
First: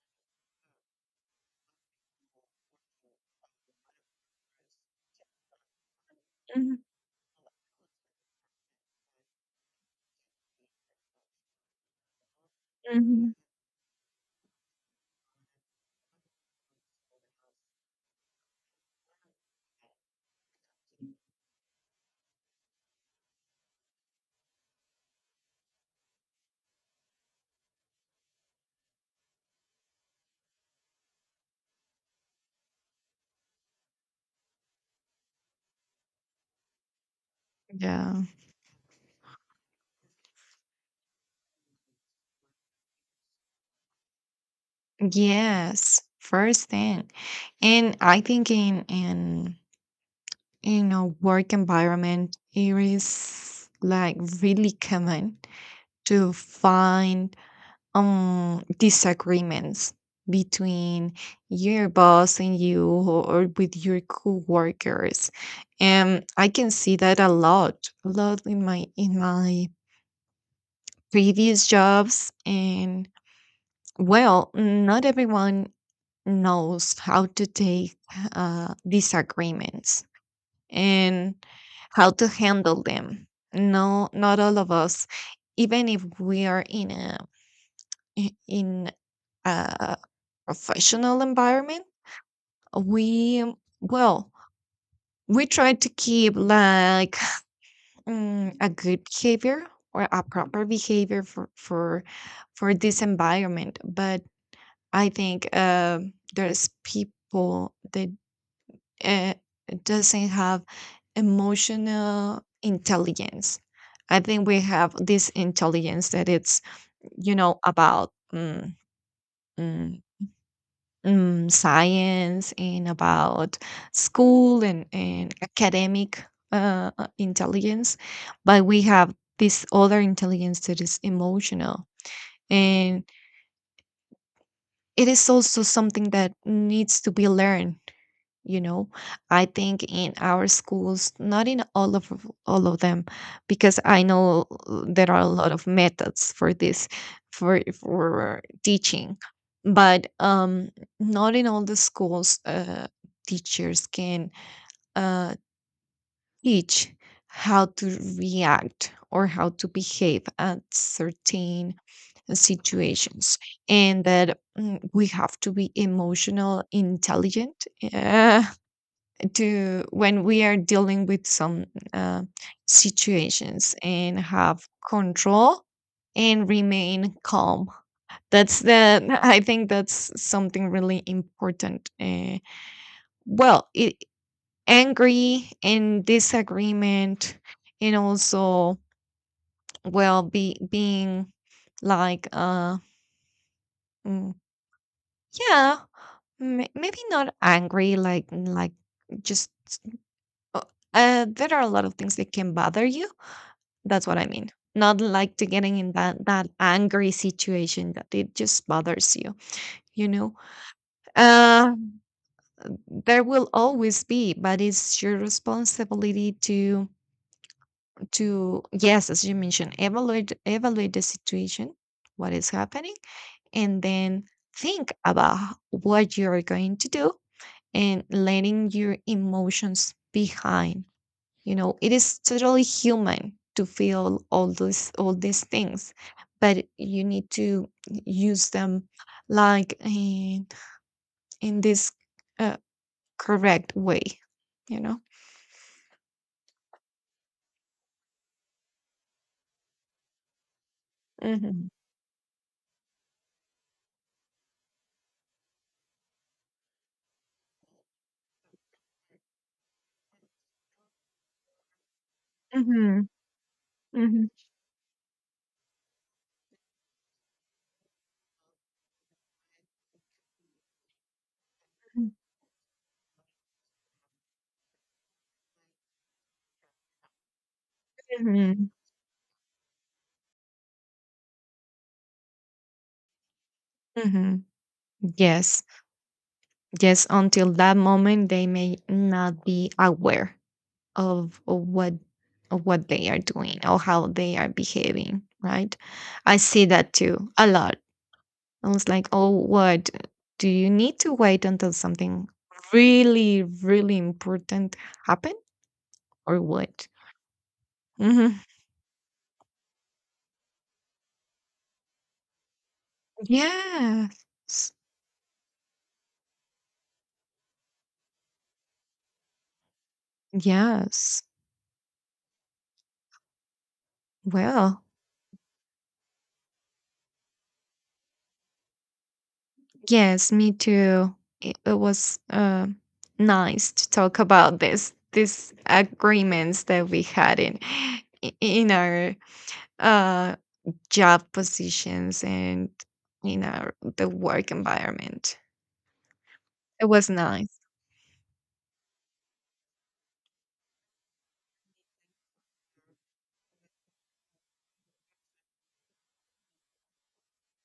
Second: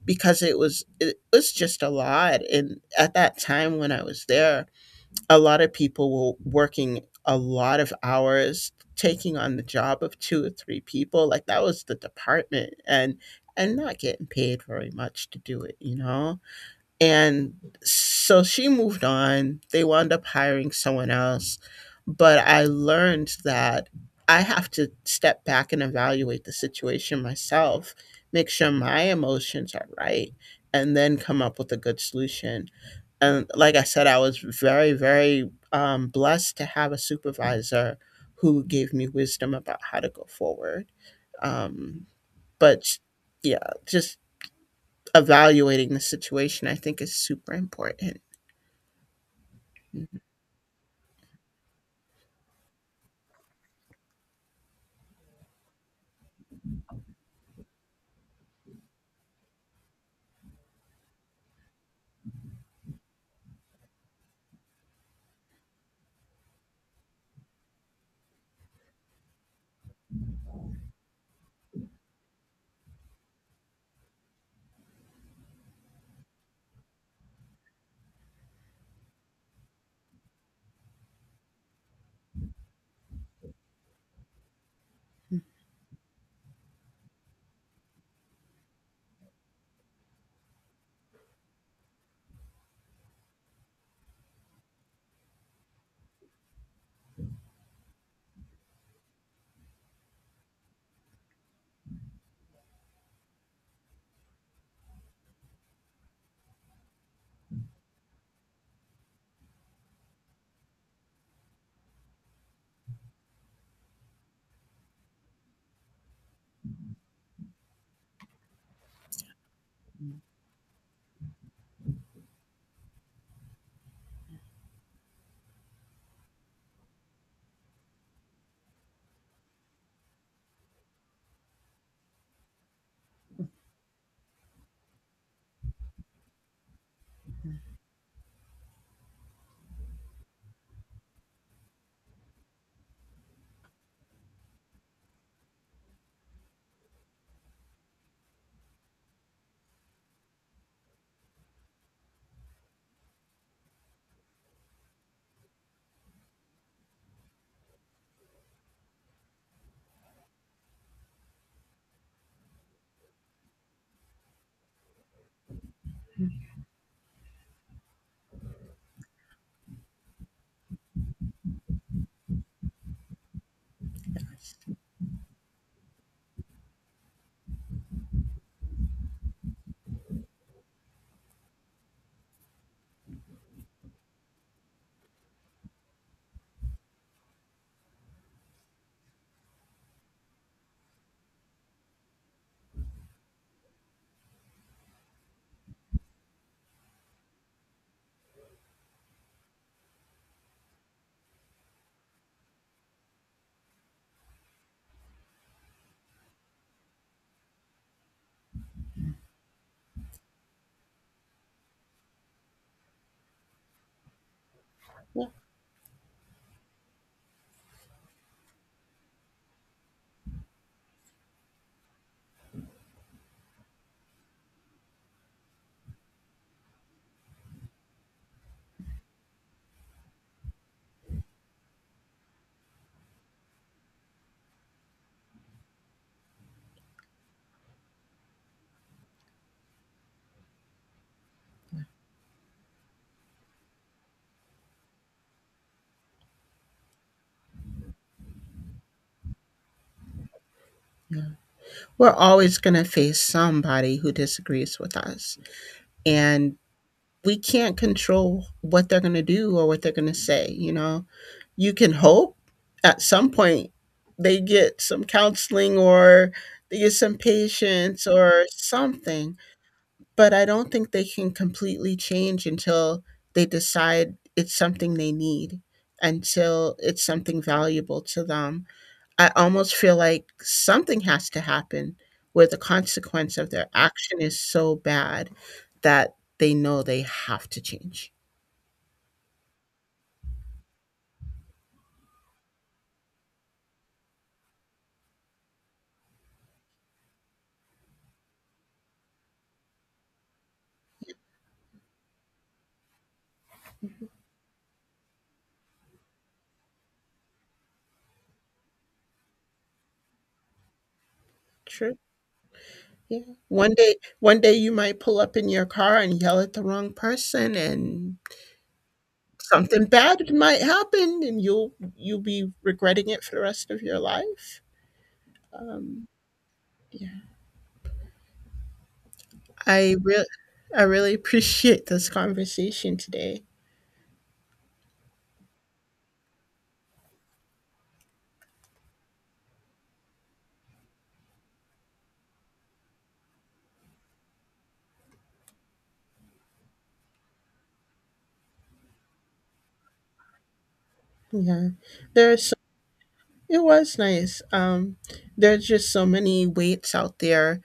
because it was it was just a lot. And at that time when I was there, a lot of people were working a lot of hours, taking on the job of two or three people. Like, that was the department, and
Mm-hmm.
and not getting paid very much to do it, you know. And so she moved on. They wound up hiring someone else. But I learned that I have to step back and evaluate the situation myself, make sure my emotions are right, and then come up with a good solution. And like I said, I was very, very um, blessed to have a supervisor
Yeah.
who gave me wisdom about how to go forward. Um, but yeah, just evaluating the
Yes, first
situation, I think,
thing.
is super
And I
important.
think in in
Mhm.
in a work environment, it is like really common to find um disagreements between your boss and you, or with your coworkers. And I can see that a lot, a lot in my in my previous jobs. And well, not everyone knows how to take uh, disagreements and how to handle them. No, not all of us, even if we are in a, i- in a professional environment, we, well, we try to keep like, mm, a good behavior, or a proper behavior for for for this environment. But I think uh, there's people that uh, doesn't have emotional intelligence. I think we have this intelligence that it's, you know, about, mm, mm, mm, science, and about school, and, and academic uh, uh, intelligence. But we have this other intelligence that is emotional. And it is also something that needs to be learned, you know. I think in our schools, not in all of all of them, because I know uh, there are a lot of methods for this, for for teaching. But um not in all the schools uh, teachers can uh, teach how to react or how to behave at certain situations, and that, mm, we have to be emotional intelligent to when we are dealing with some uh, situations, and have control and remain calm. That's the, I think that's something really important. uh, well it, angry and disagreement, and also, well, be being like, uh mm, yeah, m- maybe not angry, like like just, uh, uh, there are a lot of things that can bother you. That's what I mean. Not like to getting in that, that angry situation, that it just bothers you, you know. Um, there will always be, but it's your
Yeah.
responsibility to to yes, as you mentioned, evaluate evaluate the situation, what is happening, and then think about, h- what you're going to do, and letting your emotions behind. You know, it is totally human to feel all those all these things, but you need to use them like in, in this uh, correct way, you know.
Yeah.
Hmm.
We're always going to face somebody who disagrees with us, and we can't control what they're going to do or what they're going to say. You know, you can hope at
Hmm.
some point
Hmm.
they get some counseling, or they get some patience or something. But I don't think they can completely change until they decide it's something they need, until it's something valuable to them.
Hmm.
I almost feel like something has to happen where the consequence of their action
Hmm.
is so bad
Yes,
that they know they
yes,
have
until
to
that
change.
moment they may not be aware of, of what of what they are doing, or how they are behaving, right? I see that too a lot. I was like, "Oh, what? Do you need to wait until something really, really important happen, or what?" Hmm.
True. Yeah. One day, one day you
Yes.
might pull up in your car and yell at the wrong person, and something bad might happen,
Yes.
and you'll you'll be regretting it for the rest of your life.
Well,
Yeah. I real
yes, me
I really
too. It, it
appreciate this
was uh,
conversation today.
nice to talk about this, these agreements that we had in, i- in our uh, job positions, and in our the work environment. It was nice.
Yeah. There's it was nice. Um there's just so many weights out there.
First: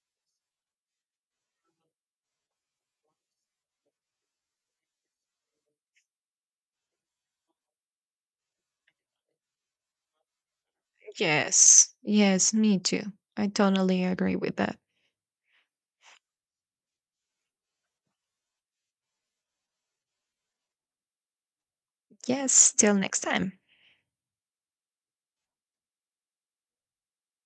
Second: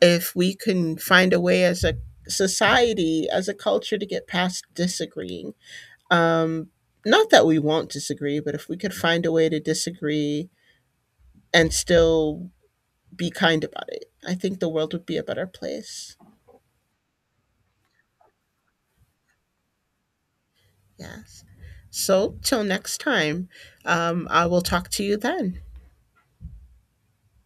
If we can find a way as a society, as a culture, to get past disagreeing. Um, not that we won't disagree, but if we could find a way to disagree and
Yes,
still
yes, me too.
be
I
kind about
totally
it, I
agree with
think the
that.
world would be a better place. Yes. So, till
Yes, till
next
next
time,
time.
um, I will talk to you then.